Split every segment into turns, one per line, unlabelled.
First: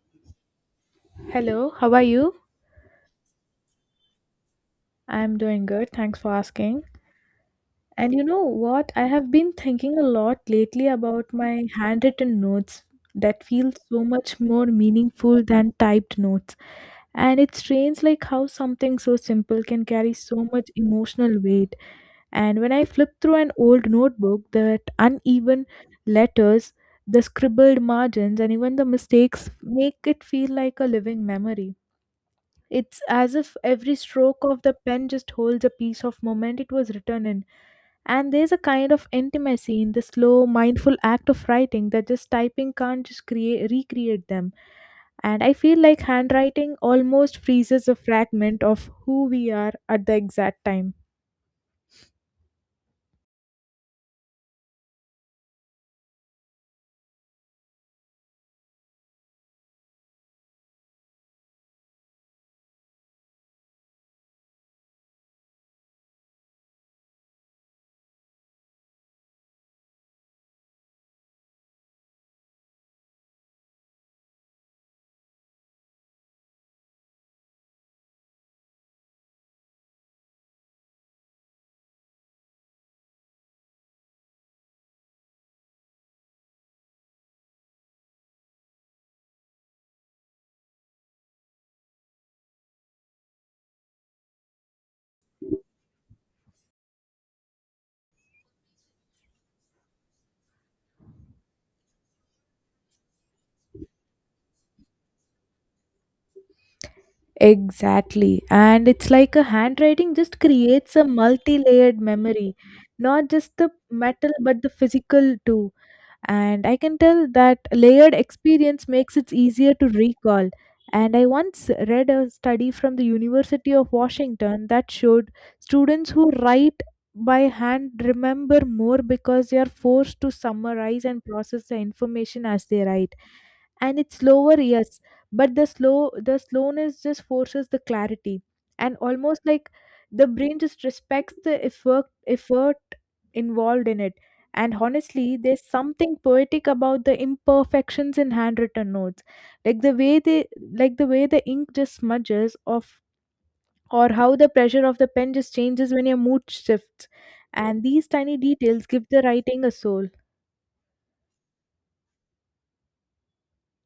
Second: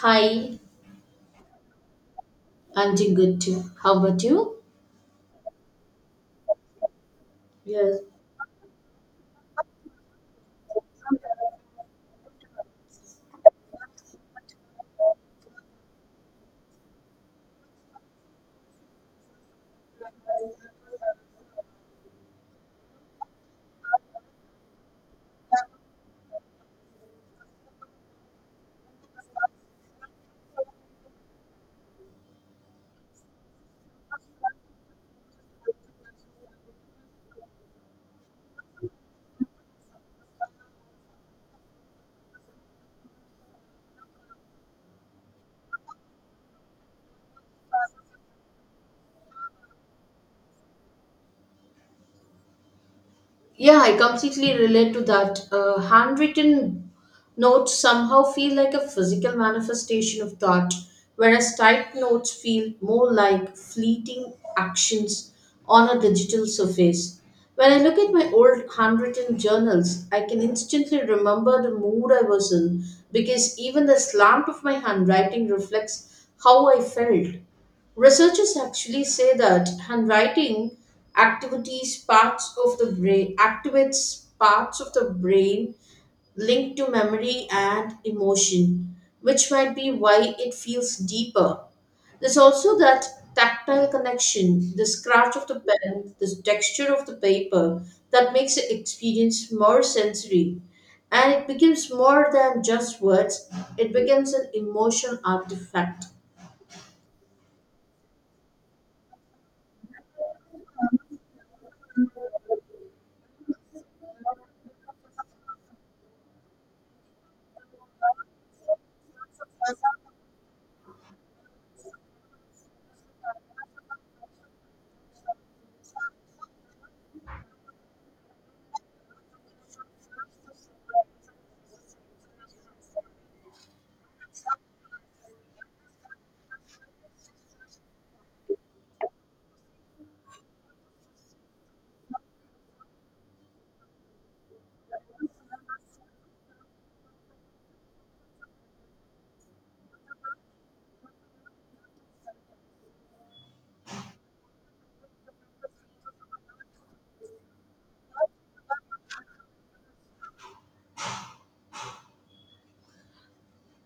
Hi,
Hello, how are you?
I'm doing good too. How about you?
I'm doing good. Thanks for asking.
Yes,
And you know what? I have been thinking a lot lately about my handwritten notes that feel so much more meaningful than typed notes. And it's strange like how something so simple can carry so much emotional weight. And when I flip through an old notebook, that uneven letters, the scribbled margins, and even the mistakes make it feel like a living memory. It's as if every stroke of the pen just holds a piece of moment it was written in. And there's a kind of intimacy in the slow, mindful act of writing that just typing can't just create recreate them. And I feel like handwriting almost freezes a fragment of who we are at the exact time.
yeah, I completely relate to that. Handwritten notes somehow feel like a physical manifestation of thought, whereas typed notes feel more like fleeting actions on a digital surface. When I look at my old handwritten journals, I can instantly remember the mood I was in because even the slant of my handwriting reflects how I felt. Researchers actually say that handwriting activities parts of the brain activates parts of the brain linked to memory and emotion, which might be why it feels deeper. There's also that tactile connection, the scratch of the pen, the texture of the paper that makes the experience more sensory. And it becomes more than just words, it becomes an emotional artifact.
Exactly. And it's like a handwriting just creates a multi layered memory, not just the metal, but the physical too. And I can tell that layered experience makes it easier to recall. And I once read a study from the University of Washington that showed students who write by hand remember more because they are forced to summarize and process the information as they write, and it's slower, yes, but the slowness just forces the clarity, and almost like the brain just respects the effort involved in it. And honestly there's something poetic about the imperfections in handwritten notes, like the way they like the way the ink just smudges off, or how the pressure of the pen just changes when your mood shifts, and these tiny details give the writing a soul.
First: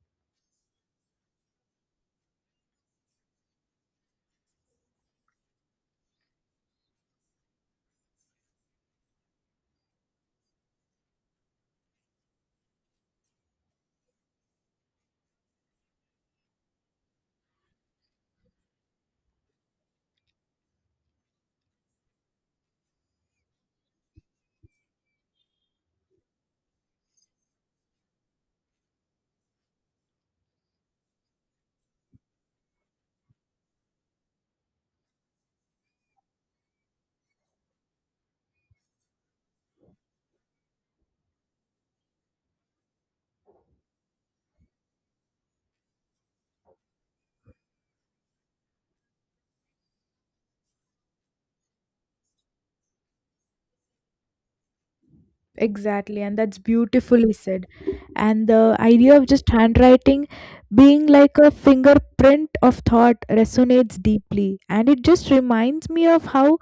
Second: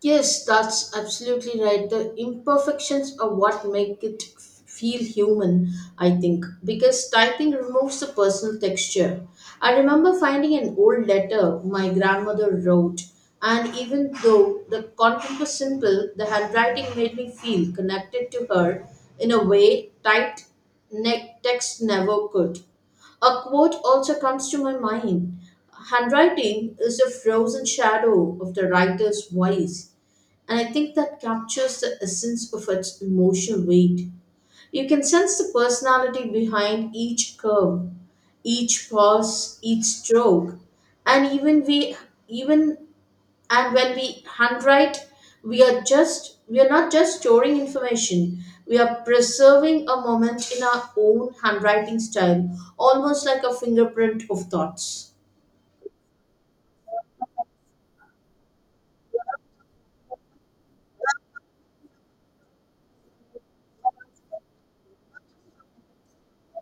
Yes, that's absolutely right. The imperfections are what make it feel human, I think, because typing removes the personal texture. I remember finding an old letter my grandmother wrote, and even though the content was simple, the handwriting made me feel connected to her in a way typed text never could. A quote also comes to my mind. Handwriting is a frozen shadow of the writer's voice. And I think that captures the essence of its emotional weight. You can sense the personality behind each curve, each pause, each stroke. And even we even and when we handwrite, we are not just storing information. We are preserving a moment in our own handwriting style, almost like a fingerprint of thoughts.
Exactly, and that's beautifully said. And the idea of just handwriting being like a fingerprint of thought resonates deeply. And it just reminds me of how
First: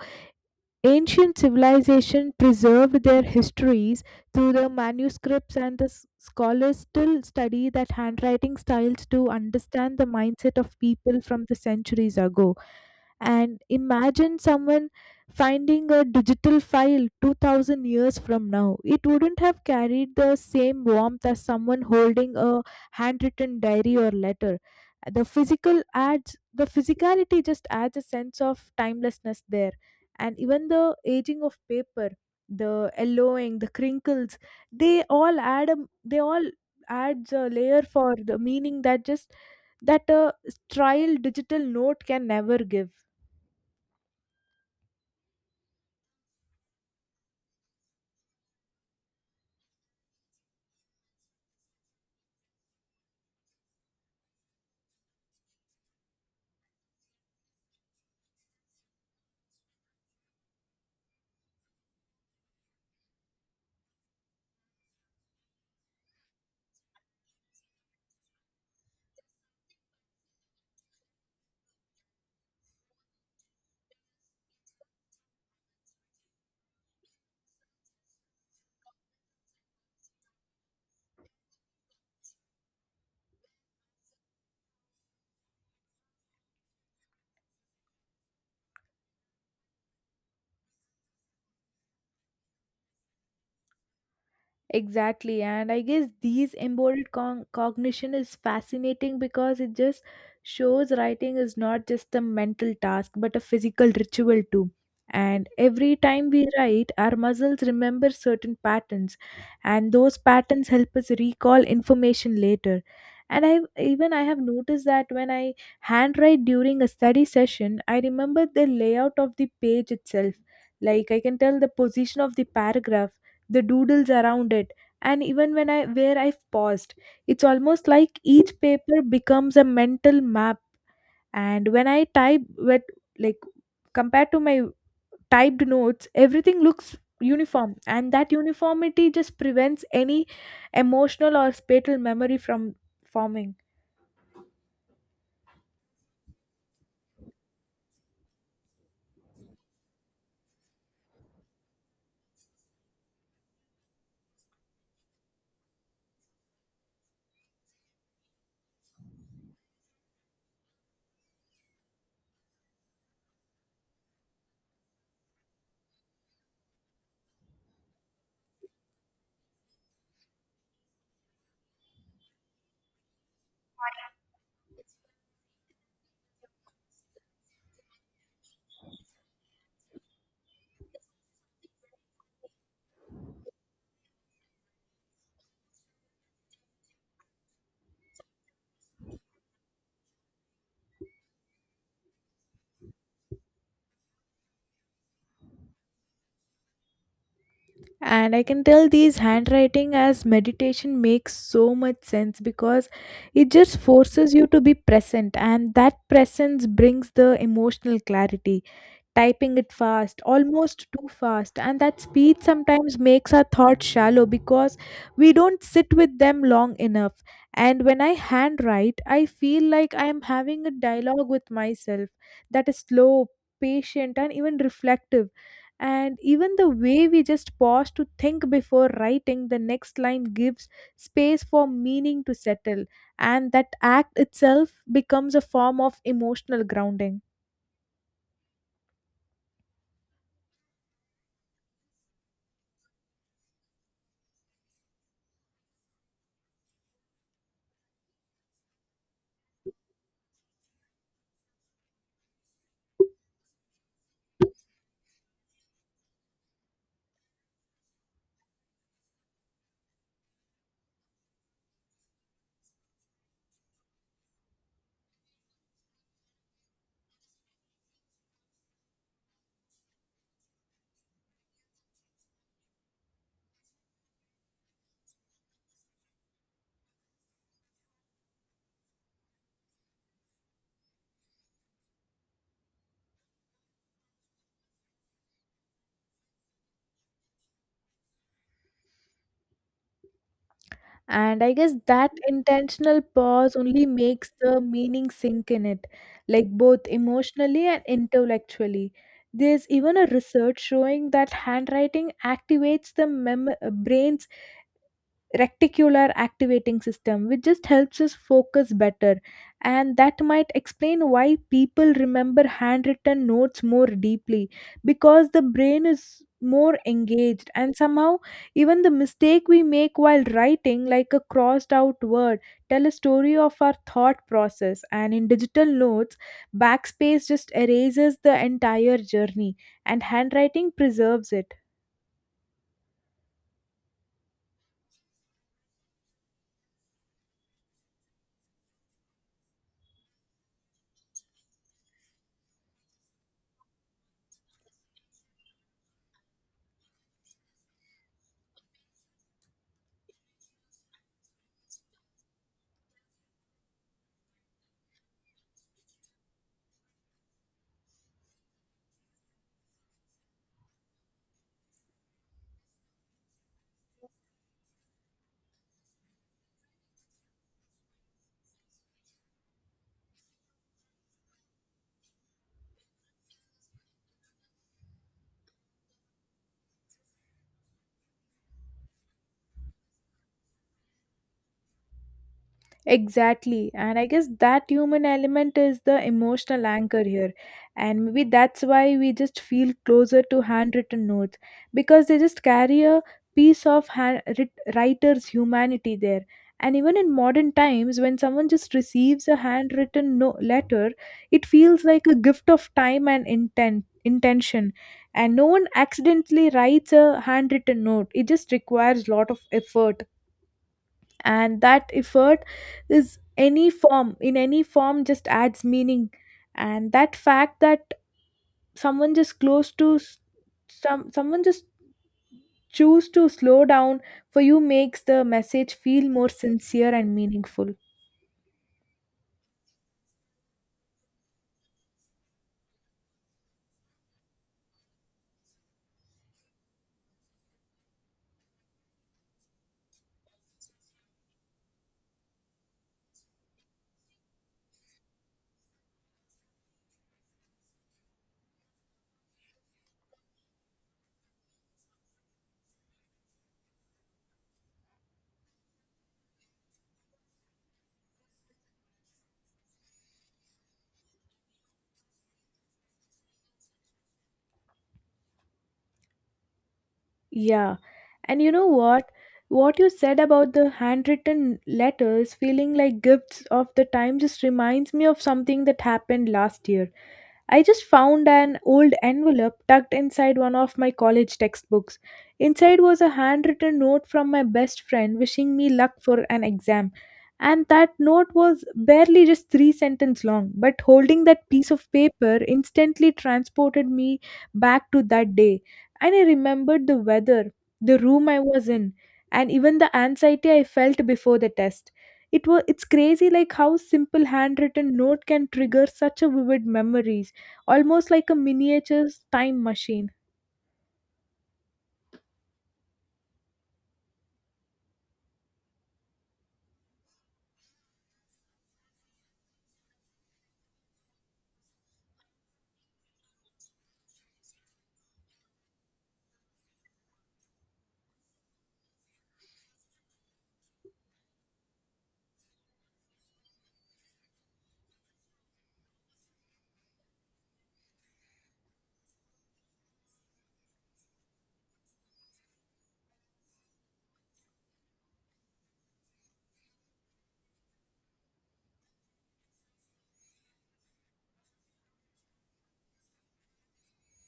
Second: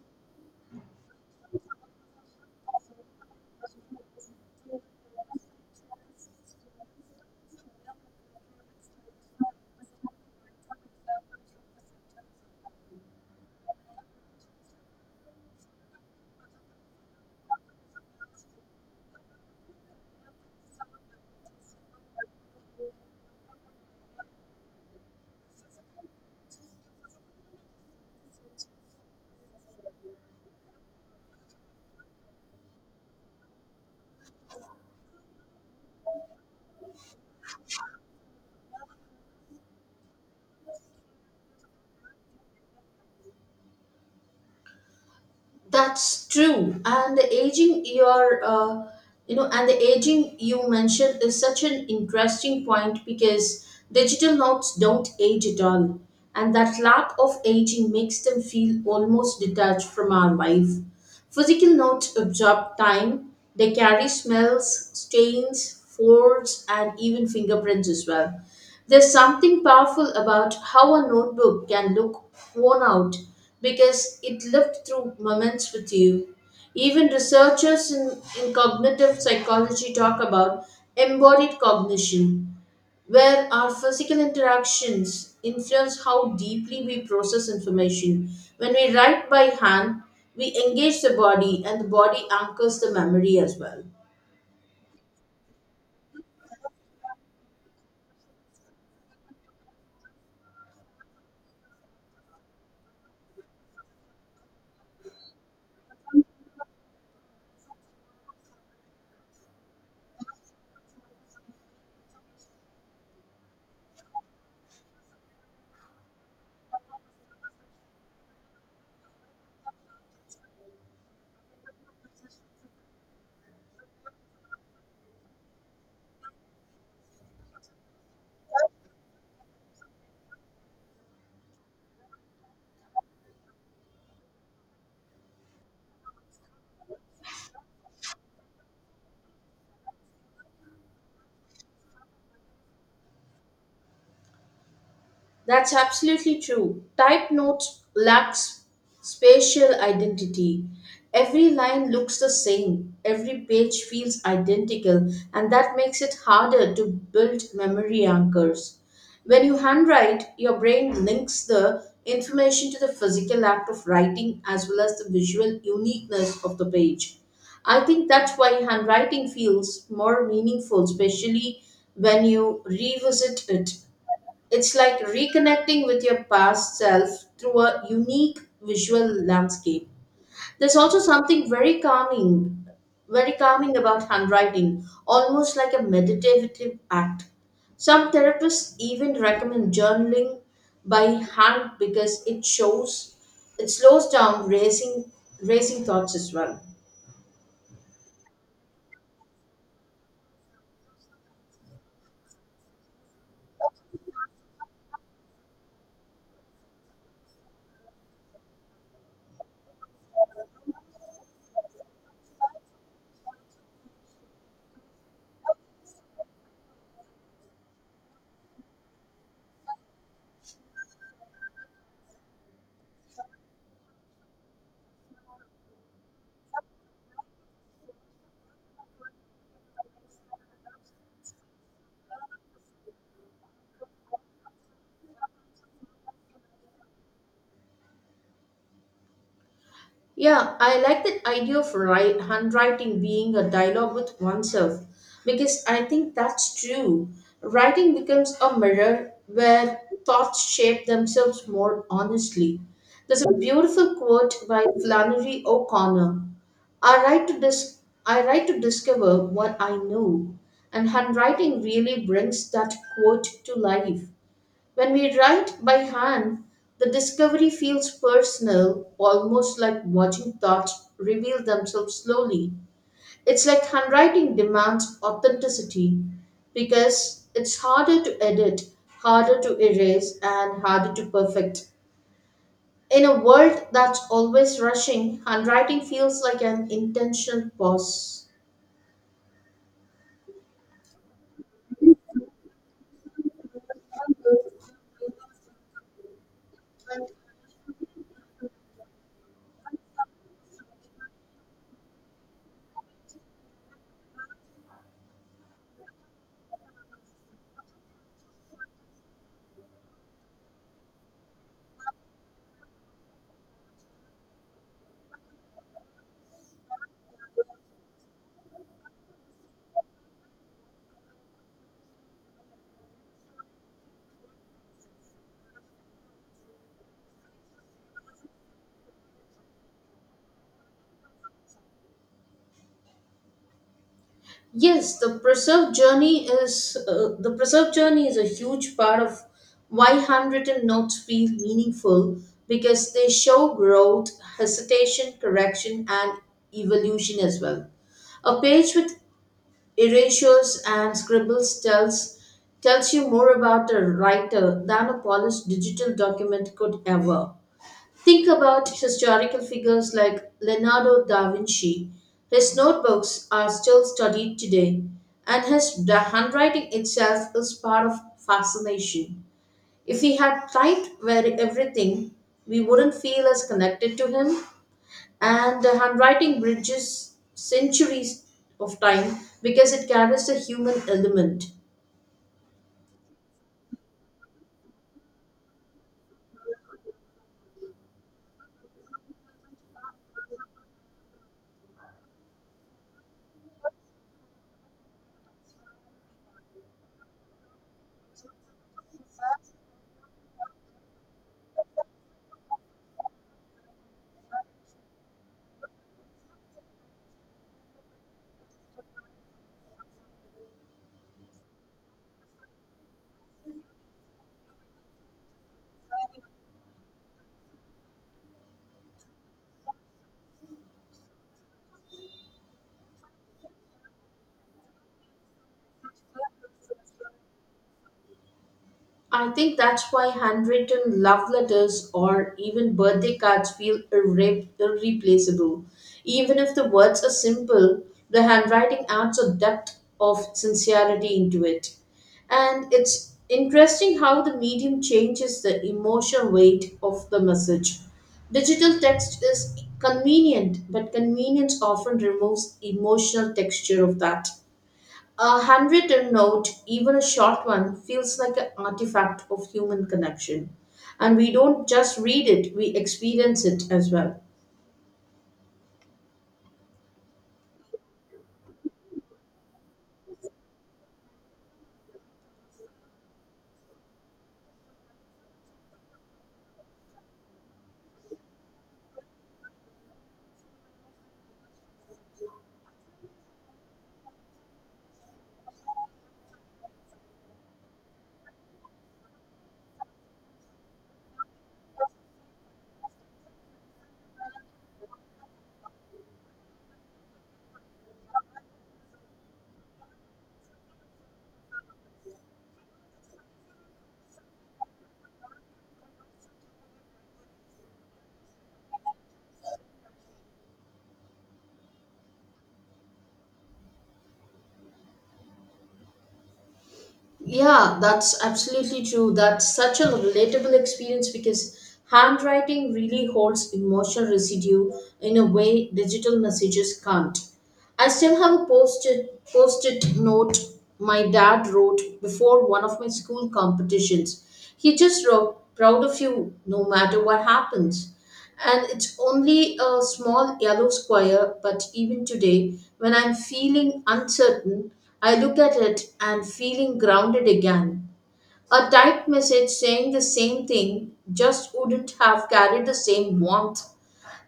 ancient civilization preserved their histories through the manuscripts, and scholars still study that handwriting styles to understand the mindset of people from the centuries ago. And imagine someone finding a digital file 2000 years from now. It wouldn't have carried the same warmth as someone holding a handwritten diary or letter. The physicality just adds a sense of timelessness there. And even the aging of paper, the yellowing, the crinkles, they all add a, they all adds a layer for the meaning that a trial digital note can never give.
That's true. And the aging your you know, and the aging you mentioned is such an interesting point because digital notes don't age at all. And that lack of aging makes them feel almost detached from our life. Physical notes absorb time, they carry smells, stains, folds, and even fingerprints as well. There's something powerful about how a notebook can look worn out because it lived through moments with you. Even researchers in cognitive psychology talk about embodied cognition, where our physical interactions influence how deeply we process information. When we write by hand, we engage the body, and the body anchors the memory as well.
Exactly, and I guess these embodied cognition is fascinating because it just shows writing is not just a mental task but a physical ritual too. And every time we write, our muscles remember certain patterns, and those patterns help us recall information later. And I have noticed that when I handwrite during a study session, I remember the layout of the page itself. Like I can tell the position of the paragraph, the doodles around it, and even when I where I've paused. It's almost like each paper becomes a mental map. And when I type, with, like, compared to my typed notes, everything looks uniform, and that uniformity just prevents any emotional or spatial memory from forming.
That's absolutely true. Type notes lacks spatial identity. Every line looks the same, every page feels identical, and that makes it harder to build memory anchors. When you handwrite, your brain links the information to the physical act of writing as well as the visual uniqueness of the page. I think that's why handwriting feels more meaningful, especially when you revisit it it's like reconnecting with your past self through a unique visual landscape. There's also something very calming about handwriting, almost like a meditative act. Some therapists even recommend journaling by hand because it slows down racing thoughts as well.
And I can tell these handwriting as meditation makes so much sense because it just forces you to be present, and that presence brings the emotional clarity. Typing it fast, almost too fast. And that speed sometimes makes our thoughts shallow because we don't sit with them long enough. And when I handwrite, I feel like I am having a dialogue with myself that is slow, patient, and even reflective. And even the way we just pause to think before writing the next line gives space for meaning to settle, and that act itself becomes a form of emotional grounding.
Yeah, I like that idea of handwriting being a dialogue with oneself because I think that's true. Writing becomes a mirror where thoughts shape themselves more honestly. There's a beautiful quote by Flannery O'Connor. I write to dis- I write to discover what I know, and handwriting really brings that quote to life. When we write by hand, the discovery feels personal, almost like watching thoughts reveal themselves slowly. It's like handwriting demands authenticity because it's harder to edit, harder to erase, and harder to perfect. In a world that's always rushing, handwriting feels like an intentional pause.
And I guess that intentional pause only makes the meaning sink in it, like both emotionally and intellectually. There's even a research showing that handwriting activates the brain's reticular activating system, which just helps us focus better, and that might explain why people remember handwritten notes more deeply because the brain is more engaged. And somehow even the mistake we make while writing, like a crossed out word, tell a story of our thought process, and in digital notes backspace just erases the entire journey, and handwriting preserves it.
Yes, the preserve journey is a huge part of why handwritten notes feel meaningful because they show growth, hesitation, correction, and evolution as well. A page with erasures and scribbles tells you more about a writer than a polished digital document could ever. Think about historical figures like Leonardo da Vinci. His notebooks are still studied today, and his the handwriting itself is part of fascination. If he had typed very everything, we wouldn't feel as connected to him. And the handwriting bridges centuries of time because it carries the human element.
Exactly. And I guess that human element is the emotional anchor here. And maybe that's why we just feel closer to handwritten notes, because they just carry a piece of writer's humanity there. And even in modern times, when someone just receives a handwritten letter, it feels like a gift of time and intention. And no one accidentally writes a handwritten note, it just requires lot of effort, and that effort is any form in any form just adds meaning. And that fact that someone just close to s- some someone just choose to slow down for you makes the message feel more sincere and meaningful.
I think that's why handwritten love letters or even birthday cards feel irreplaceable. Even if the words are simple, the handwriting adds a depth of sincerity into it. And it's interesting how the medium changes the emotional weight of the message. Digital text is convenient, but convenience often removes emotional texture of that. A handwritten note, even a short one, feels like an artifact of human connection. And we don't just read it, we experience it as well.
Yeah. And you know what you said about the handwritten letters feeling like gifts of the time just reminds me of something that happened last year. I just found an old envelope tucked inside one of my college textbooks. Inside was a handwritten note from my best friend wishing me luck for an exam. And that note was barely just three sentences long, but holding that piece of paper instantly transported me back to that day. And I remembered the weather, the room I was in, and even the anxiety I felt before the test. It's crazy like how simple handwritten note can trigger such a vivid memories, almost like a miniature time machine.
Yeah, that's absolutely true. That's such a relatable experience because handwriting really holds emotional residue in a way digital messages can't. I still have a post-it note my dad wrote before one of my school competitions. He just wrote, "Proud of you, no matter what happens." And it's only a small yellow square, but even today, when I'm feeling uncertain, I look at it and feeling grounded again. A typed message saying the same thing just wouldn't have carried the same warmth.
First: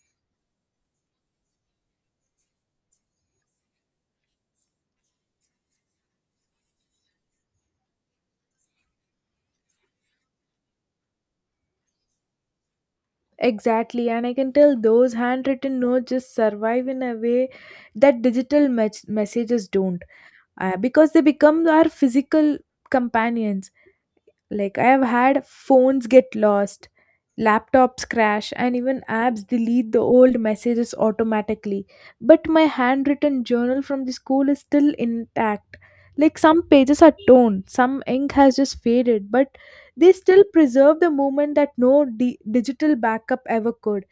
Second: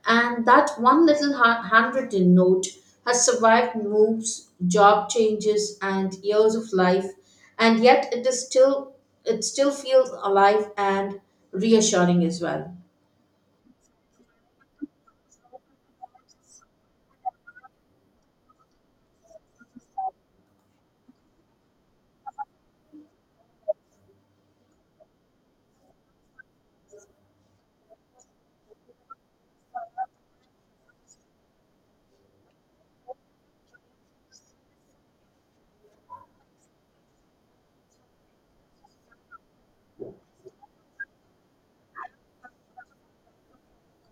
And that one little handwritten note has survived moves, job changes, and years of life, and yet it still feels alive and reassuring as well.
Exactly, and I can tell those handwritten notes just survive in a way that digital messages don't, because they become our physical companions. Like, I have had phones get lost, laptops crash, and even apps delete the old messages automatically. But my handwritten journal from the school is still intact. Like, some pages are torn, some ink has just faded, but they still preserve the moment that no digital backup ever could.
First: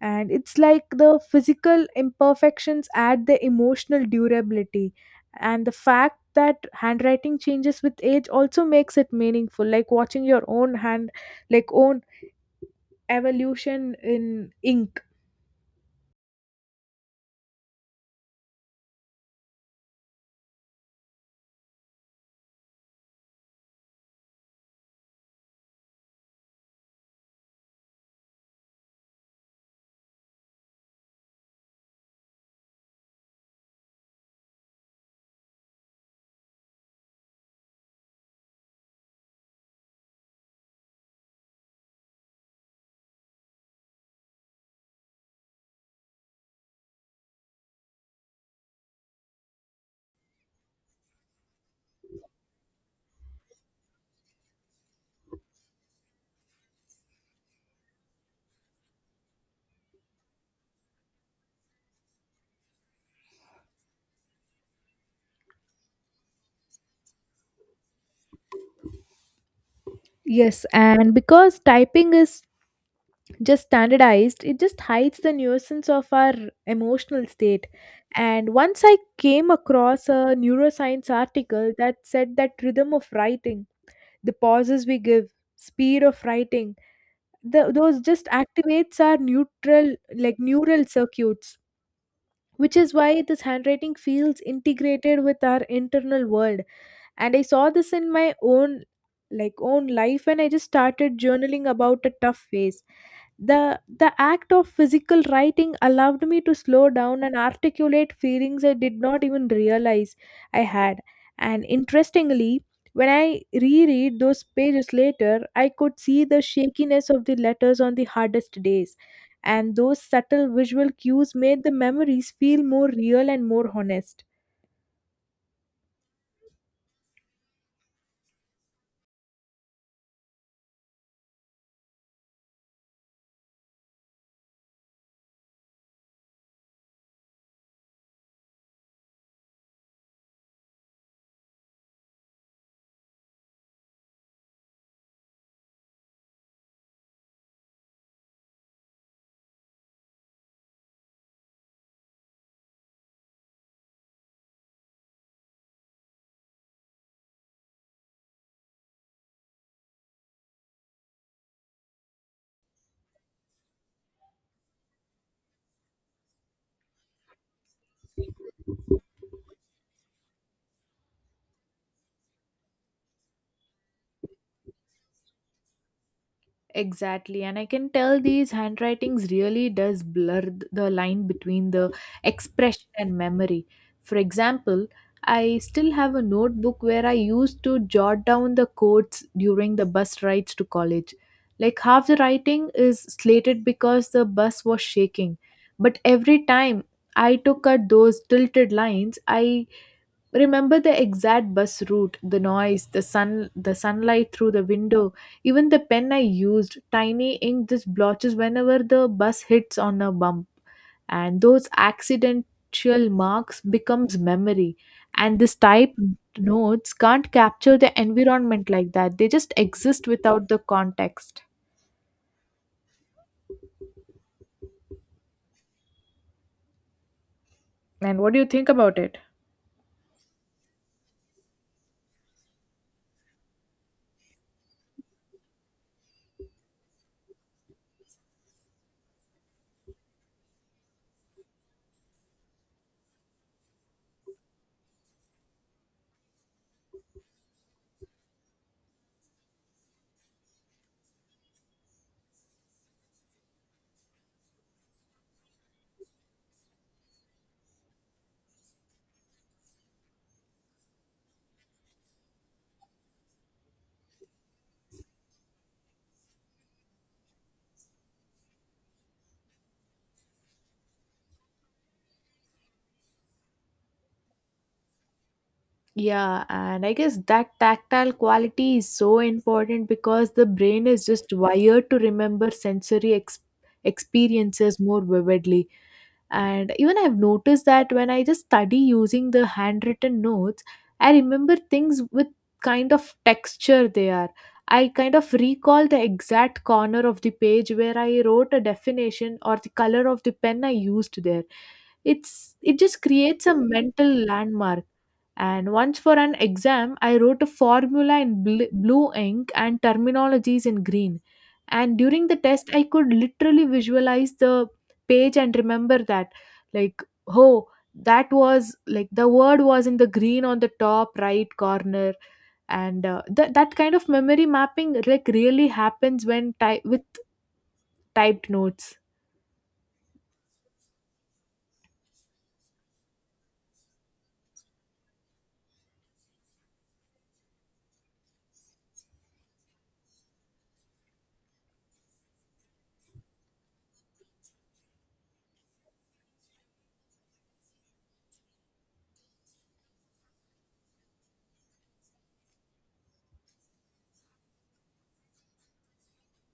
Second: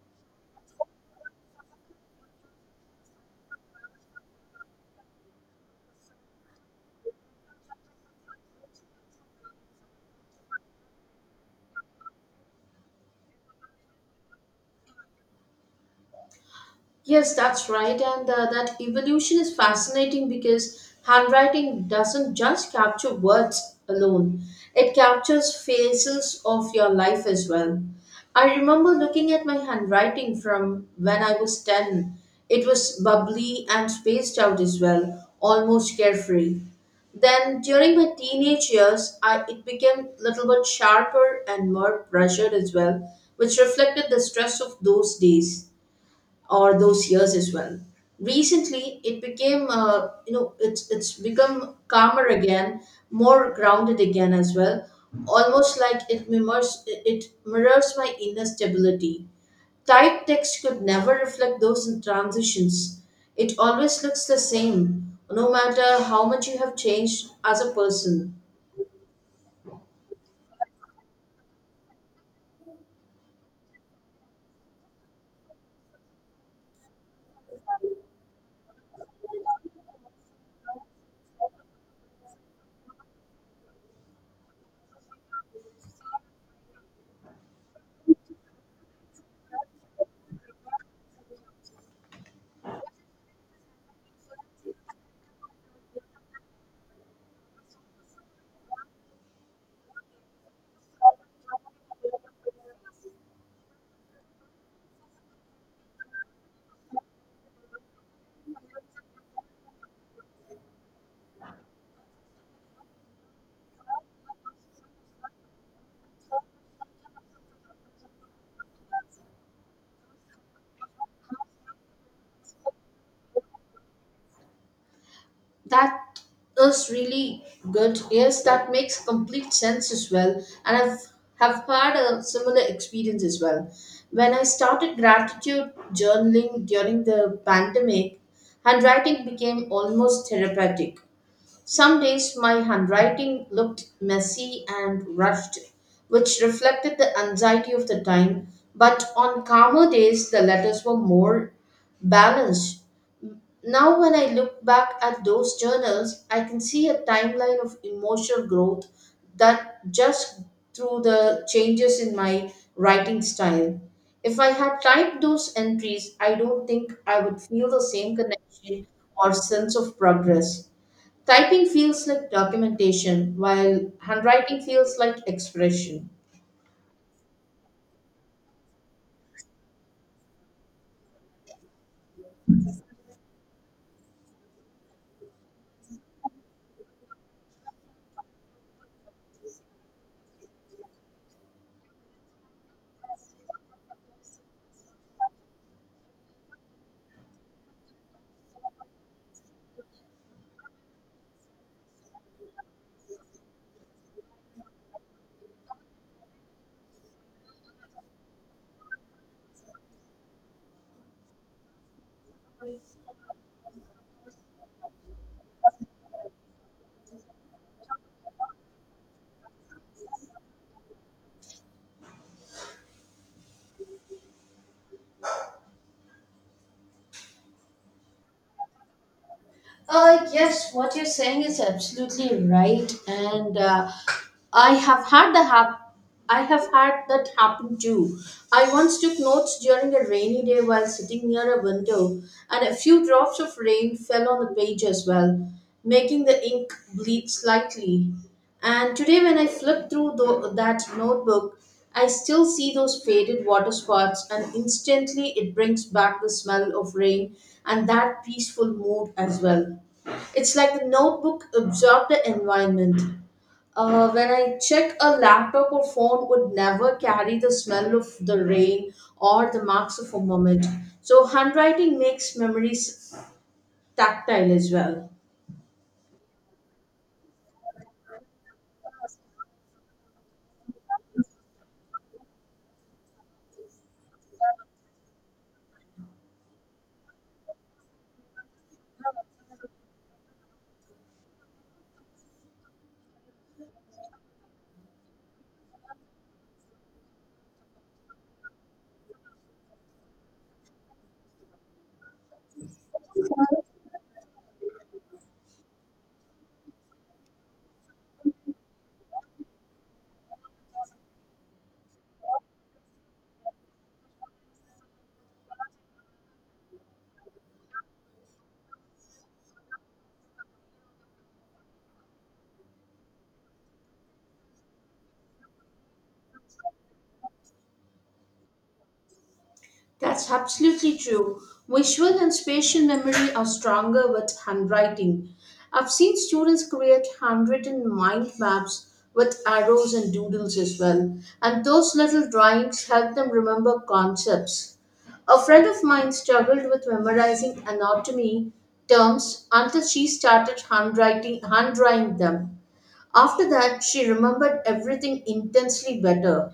And it's like the physical imperfections add the emotional durability, and the fact that handwriting changes with age also makes it meaningful, like watching your own hand like own evolution in ink.
Yes, that's right. And That evolution is fascinating because handwriting doesn't just capture words alone, it captures phases of your life as well. I remember looking at my handwriting from when I was 10. It was bubbly and spaced out as well, almost carefree. Then during my teenage years, it became a little bit sharper and more pressured as well, which reflected the stress of those days or those years as well. Recently, it became it's become calmer again, more grounded again as well. Almost like it mirrors my inner stability. Typed text could never reflect those in transitions. It always looks the same, no matter how much you have changed as a person.
Yes, and because typing is just standardized, it just hides the nuisance of our emotional state. And once I came across a neuroscience article that said that rhythm of writing, the pauses we give, speed of writing, those just activates our neutral like neural circuits, which is why this handwriting feels integrated with our internal world. And I saw this in my own own life, and I just started journaling about a tough phase. The the act of physical writing allowed me to slow down and articulate feelings I did not even realize I had. And interestingly, when I reread those pages later, I could see the shakiness of the letters on the hardest days, and those subtle visual cues made the memories feel more real and more honest.
That is really good. Yes, that makes complete sense as well. And I've have had a similar experience as well. When I started gratitude journaling during the pandemic, handwriting became almost therapeutic. Some days my handwriting looked messy and rushed, which reflected the anxiety of the time. But on calmer days, the letters were more balanced now, when I look back at those journals, I can see a timeline of emotional growth that just through the changes in my writing style. If I had typed those entries, I don't think I would feel the same connection or sense of progress. Typing feels like documentation, while handwriting feels like expression.
Exactly, and I can tell these handwritings really does blur the line between the expression and memory. For example, I still have a notebook where I used to jot down the quotes during the bus rides to college. Like half the writing is slated because the bus was shaking, but every time I took out those tilted lines, I remember the exact bus route, the noise, the sunlight through the window, even the pen I used, tiny ink just blotches whenever the bus hits on a bump, and those accidental marks becomes memory, and this type notes can't capture the environment like that, they just exist without the context. And what do you think about it?
Yes, what you're saying is absolutely right, and I have had the hap- I have had that happen too. I once took notes during a rainy day while sitting near a window, and a few drops of rain fell on the page as well, making the ink bleed slightly. And today, when I flip through that notebook, I still see those faded water spots, and instantly it brings back the smell of rain and that peaceful mood as well. It's like the notebook absorbed the environment. When I check, a laptop or phone would never carry the smell of the rain or the marks of a moment. So handwriting makes memories tactile as well.
Yeah, and I guess that tactile quality is so important because the brain is just wired to remember sensory experiences more vividly. And even I've noticed that when I just study using the handwritten notes, I remember things with kind of texture they are. I kind of recall the exact corner of the page where I wrote a definition or the color of the pen I used there. It just creates a mental landmark. And once for an exam, I wrote a formula in blue ink and terminologies in green. And during the test, I could literally visualize the page and remember that, like, oh, that was like the word was in the green on the top right corner. And that kind of memory mapping like really happens with typed notes.
That's absolutely true. Visual and spatial memory are stronger with handwriting. I've seen students create handwritten mind maps with arrows and doodles as well, and those little drawings help them remember concepts. A friend of mine struggled with memorizing anatomy terms until she started hand drawing them. After that, she remembered everything intensely better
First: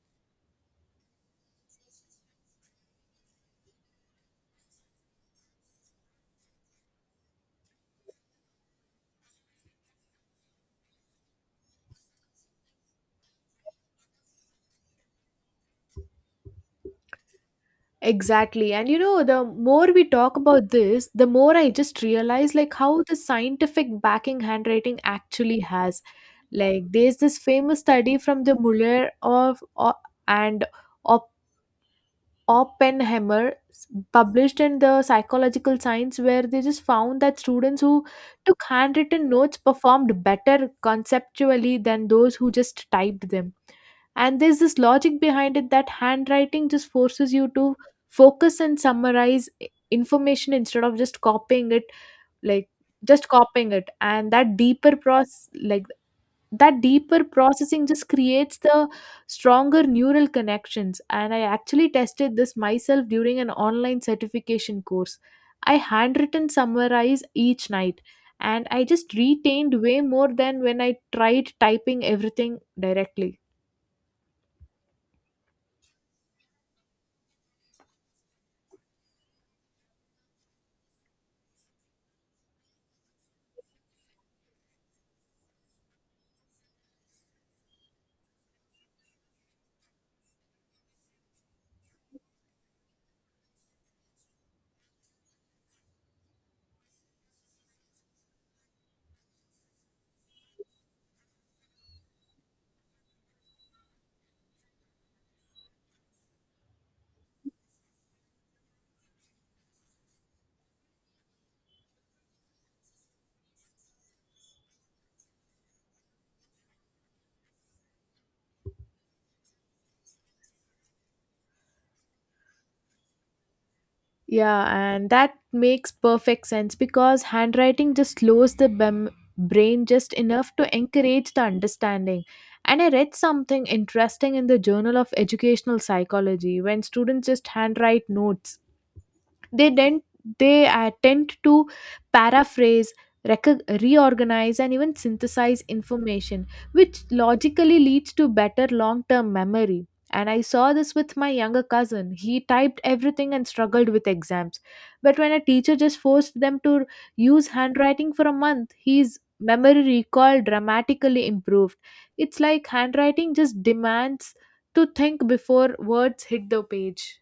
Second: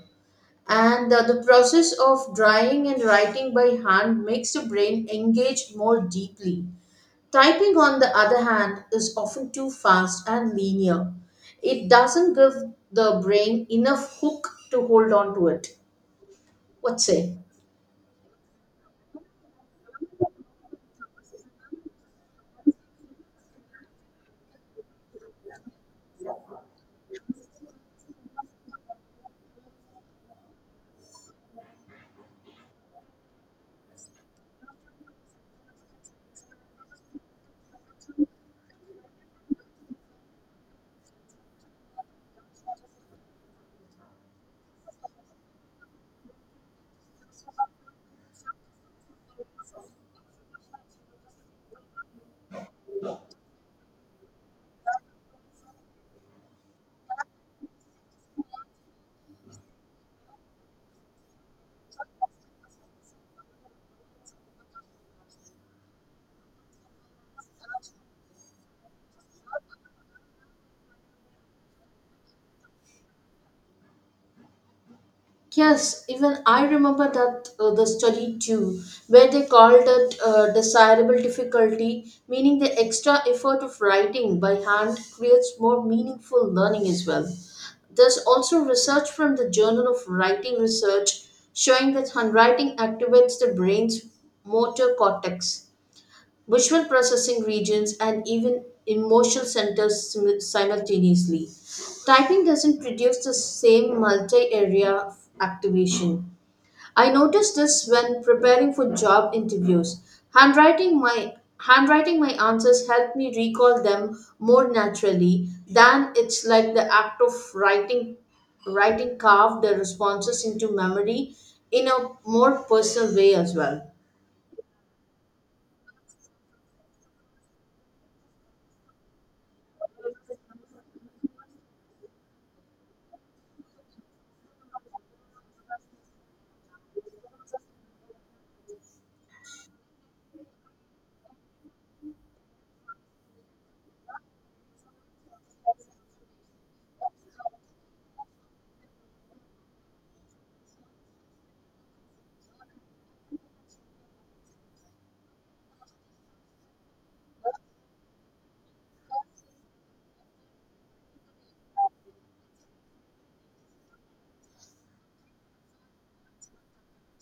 and the process of drawing and writing by hand makes the brain engage more deeply. Typing, on the other hand, is often too fast and linear. It doesn't give the brain enough hook to hold on to it. What say?
Exactly. And you know, the more we talk about this, the more I just realize like how the scientific backing handwriting actually has. Like there's this famous study from the Muller of, o- and Oppenheimer published in the psychological science where they just found that students who took handwritten notes performed better conceptually than those who just typed them. And there's this logic behind it that handwriting just forces you to focus and summarize information instead of just copying it, like and that deeper process like that deeper processing just creates the stronger neural connections. And I actually tested this myself during an online certification course. I handwritten summarize each night and I just retained way more than when I tried typing everything directly.
Yes, even I remember that the study too, where they called it desirable difficulty, meaning the extra effort of writing by hand creates more meaningful learning as well. There's also research from the Journal of Writing Research showing that handwriting activates the brain's motor cortex, visual processing regions, and even emotional centers simultaneously. Typing doesn't produce the same multi area activation. I noticed this when preparing for job interviews. Handwriting my Handwriting my answers helped me recall them more naturally than it's like the act of writing carved the responses into memory in a more personal way as well.
Yeah, and that makes perfect sense because handwriting just slows the brain just enough to encourage the understanding. And I read something interesting in the Journal of Educational Psychology. When students just handwrite notes, they then they tend to paraphrase, reorganize, and even synthesize information, which logically leads to better long-term memory. And I saw this with my younger cousin. He typed everything and struggled with exams, but when a teacher just forced them to use handwriting for a month, his memory recall dramatically improved. It's like handwriting just demands to think before words hit the page.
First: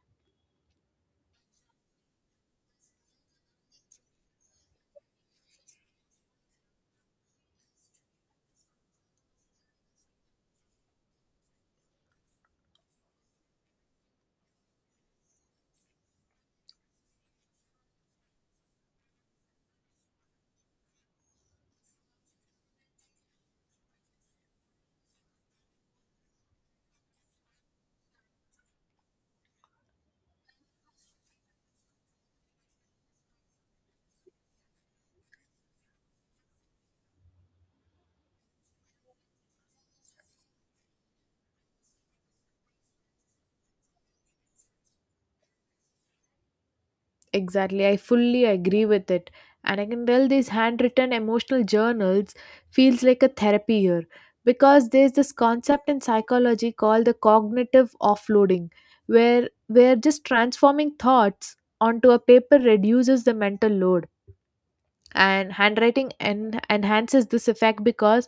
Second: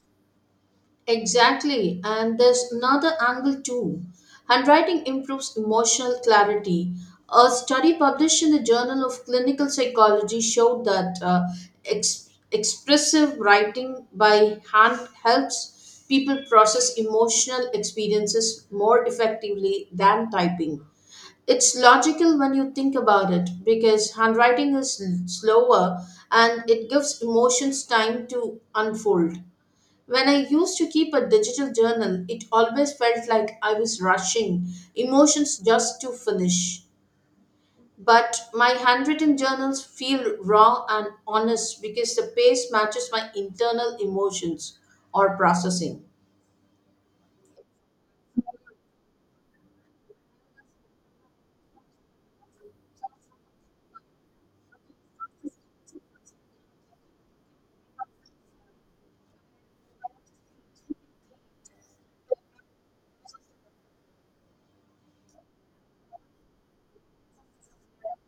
Exactly, and there's another angle too. Handwriting improves emotional clarity. A study published in the Journal of Clinical Psychology showed that expressive writing by hand helps people process emotional experiences more effectively than typing. It's logical when you think about it because handwriting is slower and it gives emotions time to unfold. When I used to keep a digital journal, it always felt like I was rushing emotions just to finish. But my handwritten journals feel raw and honest because the pace matches my internal emotions or processing.
Exactly, I fully agree with it. And I can tell these handwritten emotional journals feels like a therapy here, because there's this concept in psychology called the cognitive offloading, where just transforming thoughts onto a paper reduces the mental load. And handwriting enhances this effect because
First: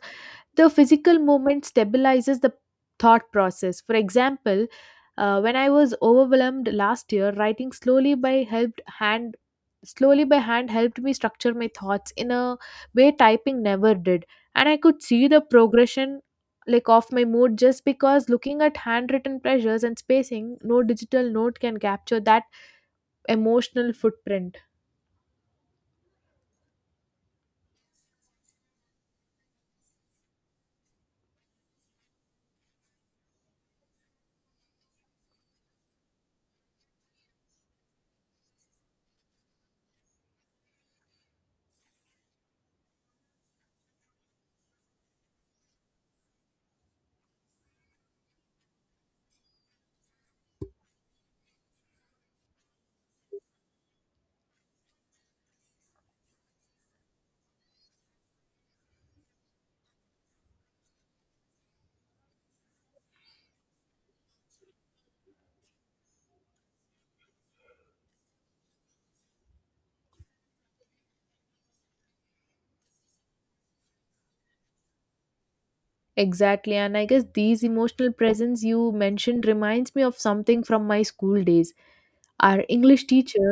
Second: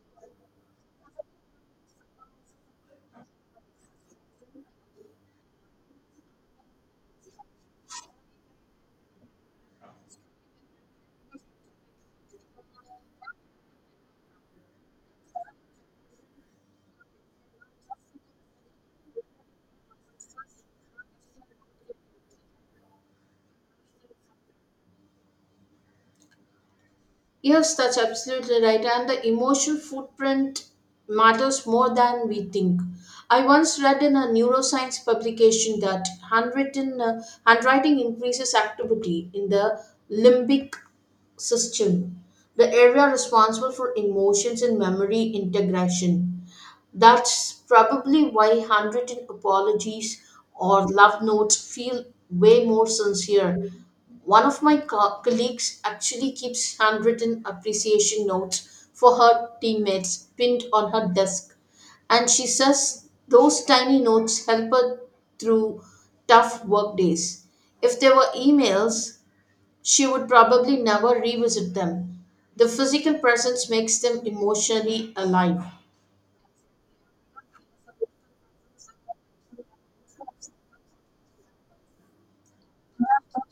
the physical movement stabilizes the thought process. For example, when I was overwhelmed last year, writing slowly by helped hand slowly by hand helped me structure my thoughts in a way typing never did. And I could see the progression, like, of my mood just because looking at handwritten pressures and spacing. No digital note can capture that emotional footprint.
Yes, that's absolutely right. And the emotional footprint matters more than we think. I once read in a neuroscience publication that handwritten handwriting increases activity in the limbic system, the area responsible for emotions and memory integration. That's probably why handwritten apologies or love notes feel way more sincere. One of my colleagues actually keeps handwritten appreciation notes for her teammates pinned on her desk, and she says those tiny notes help her through tough work days. If there were emails, she would probably never revisit them. The physical presence makes them emotionally alive.
Exactly, and I guess these emotional presence you mentioned reminds me of something from my school days. Our English teacher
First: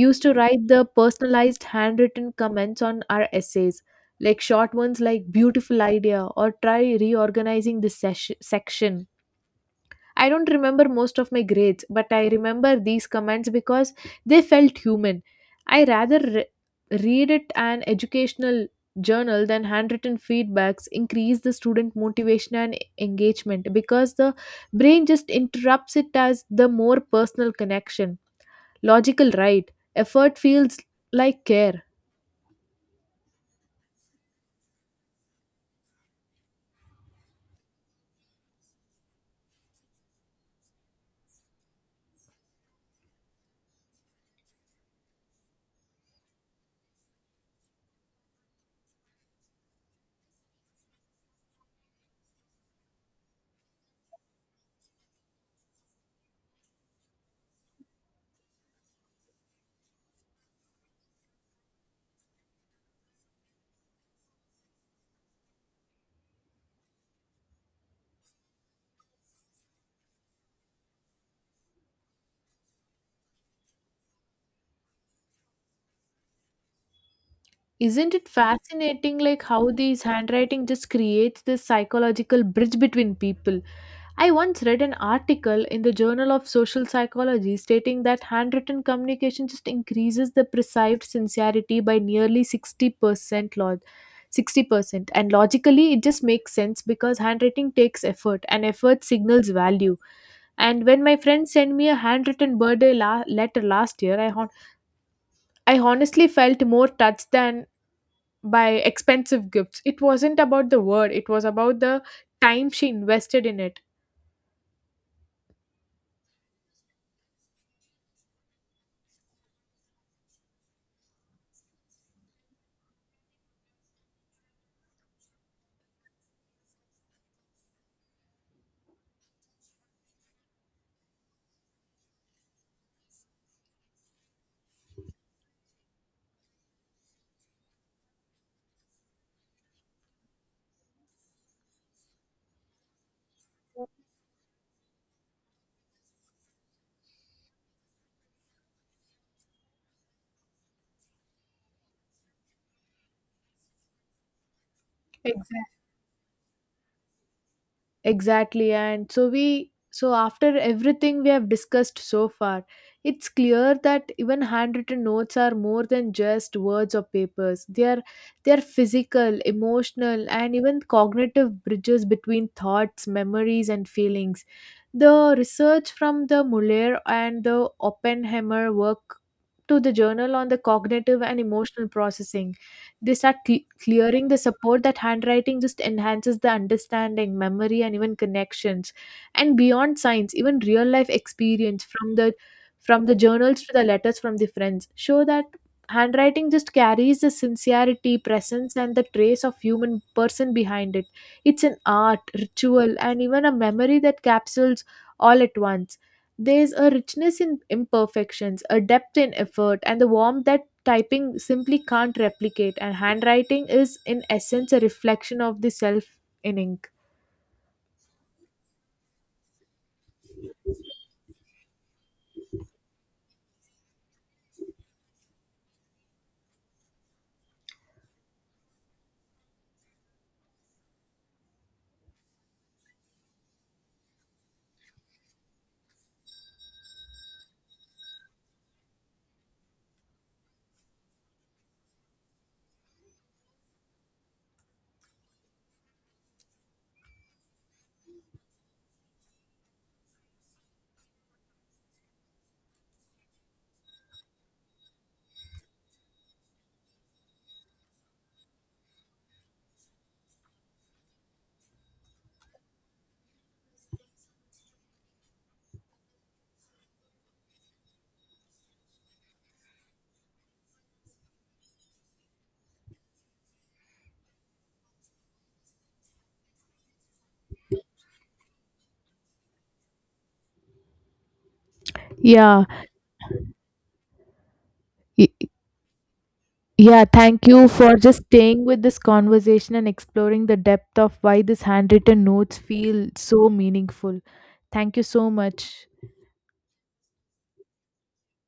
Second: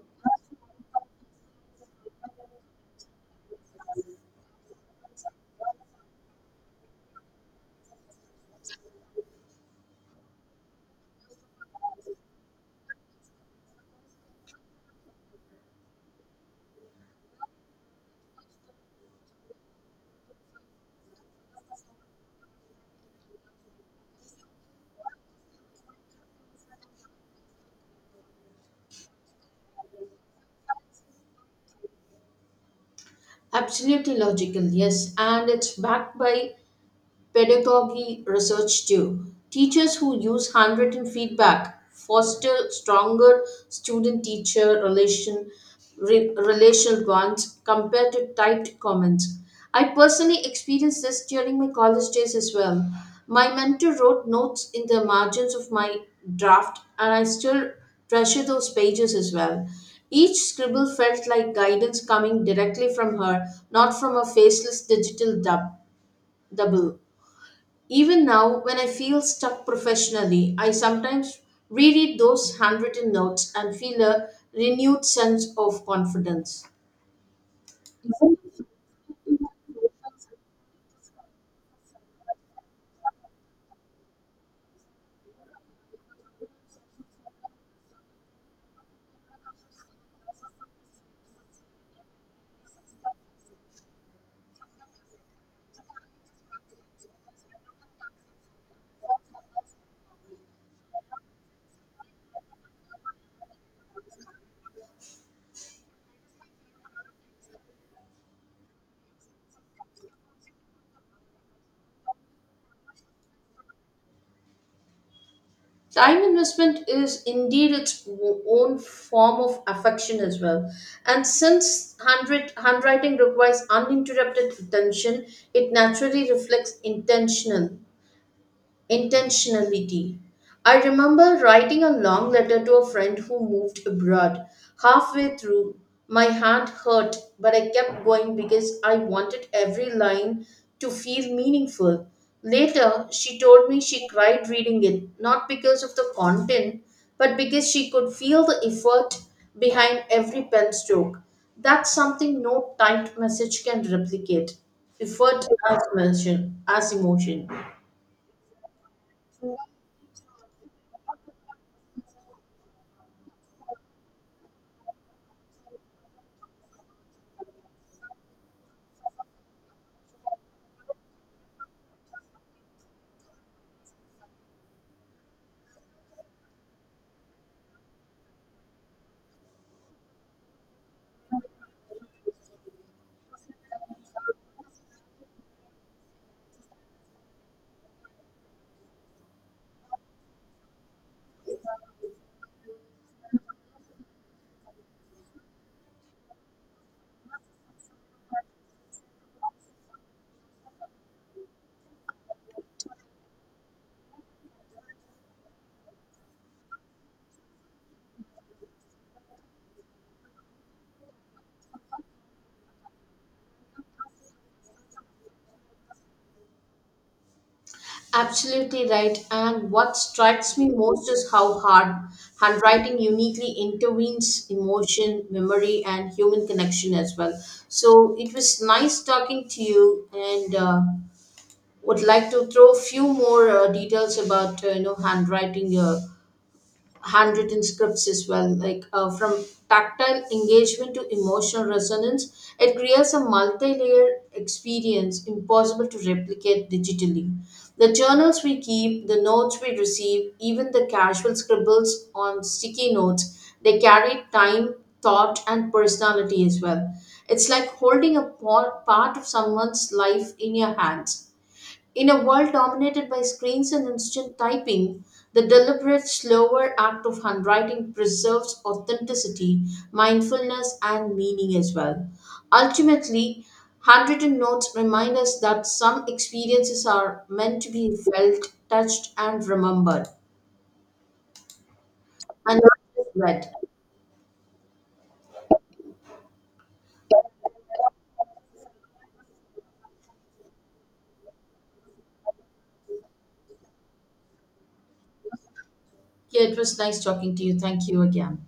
used to write the personalized handwritten comments on our essays, like short ones like beautiful idea or try reorganizing this section. I don't remember most of my grades, but I remember these comments because they felt human. I rather re- Read it an educational journal than handwritten feedbacks increase the student motivation and engagement because the brain just interrupts it as the more personal connection. Logical, right? Effort feels like care.
Absolutely logical, yes, and it's backed by pedagogy research too. Teachers who use handwritten feedback foster stronger student-teacher relation relational bonds compared to typed comments. I personally experienced this during my college days as well. My mentor wrote notes in the margins of my draft, and I still treasure those pages as well. Each scribble felt like guidance coming directly from her, not from a faceless double. Even now, when I feel stuck professionally, I sometimes reread those handwritten notes and feel a renewed sense of confidence.
Isn't it fascinating, like, how these handwriting just creates this psychological bridge between people? I once read an article in the Journal of Social Psychology stating that handwritten communication just increases the perceived sincerity by nearly 60%. And logically it just makes sense because handwriting takes effort, and effort signals value. And when my friend sent me a handwritten birthday letter last year, I honestly felt more touched than by expensive gifts. It wasn't about the word, it was about the time she invested in it.
Time investment is indeed its own form of affection as well. And since handwriting requires uninterrupted attention, it naturally reflects intentionality. I remember writing a long letter to a friend who moved abroad. Halfway through, my hand hurt, but I kept going because I wanted every line to feel meaningful. Later, she told me she cried reading it, not because of the content, but because she could feel the effort behind every pen stroke. That's something no typed message can replicate.
Exactly.
As emotion.
Exactly. And so we so after everything we have discussed so far, it's clear that even handwritten notes are more than just words or papers. They are physical, emotional, and even cognitive bridges between thoughts, memories, and feelings. The research from the Muller and the Oppenheimer work to the journal on the cognitive and emotional processing. They start clearing the support that handwriting just enhances the understanding, memory, and even connections. And beyond science, even real life experience from the journals to the letters from the friends show that handwriting just carries the sincerity, presence, and the trace of human person behind it. It's an art, ritual, and even a memory that capsules all at once. There's a richness in imperfections, a depth in effort, and the warmth that typing simply can't replicate. And handwriting is, in essence, a reflection of the self in ink.
Absolutely right. And what strikes me most is how hard handwriting uniquely intervenes emotion, memory, and human connection as well. So it was nice talking to you, and would like to throw a few more details about handwriting. Handwritten scripts as well like from tactile engagement to emotional resonance it creates a multi-layered experience impossible to replicate digitally, the journals we keep, the notes we receive, even the casual scribbles on sticky notes, they carry time, thought and personality as well. It's like holding a part of someone's life in your hands. In a world dominated by screens and instant typing, the deliberate, slower act of handwriting preserves authenticity, mindfulness, and meaning as well. Ultimately, handwritten notes remind us that some experiences are meant to be felt, touched, and remembered, and
Yeah,
not just read.
y- yeah, thank you for just staying with this conversation and exploring the depth of why these handwritten notes feel so meaningful. Thank you so much.
Yeah, it was nice talking to you. Thank you again.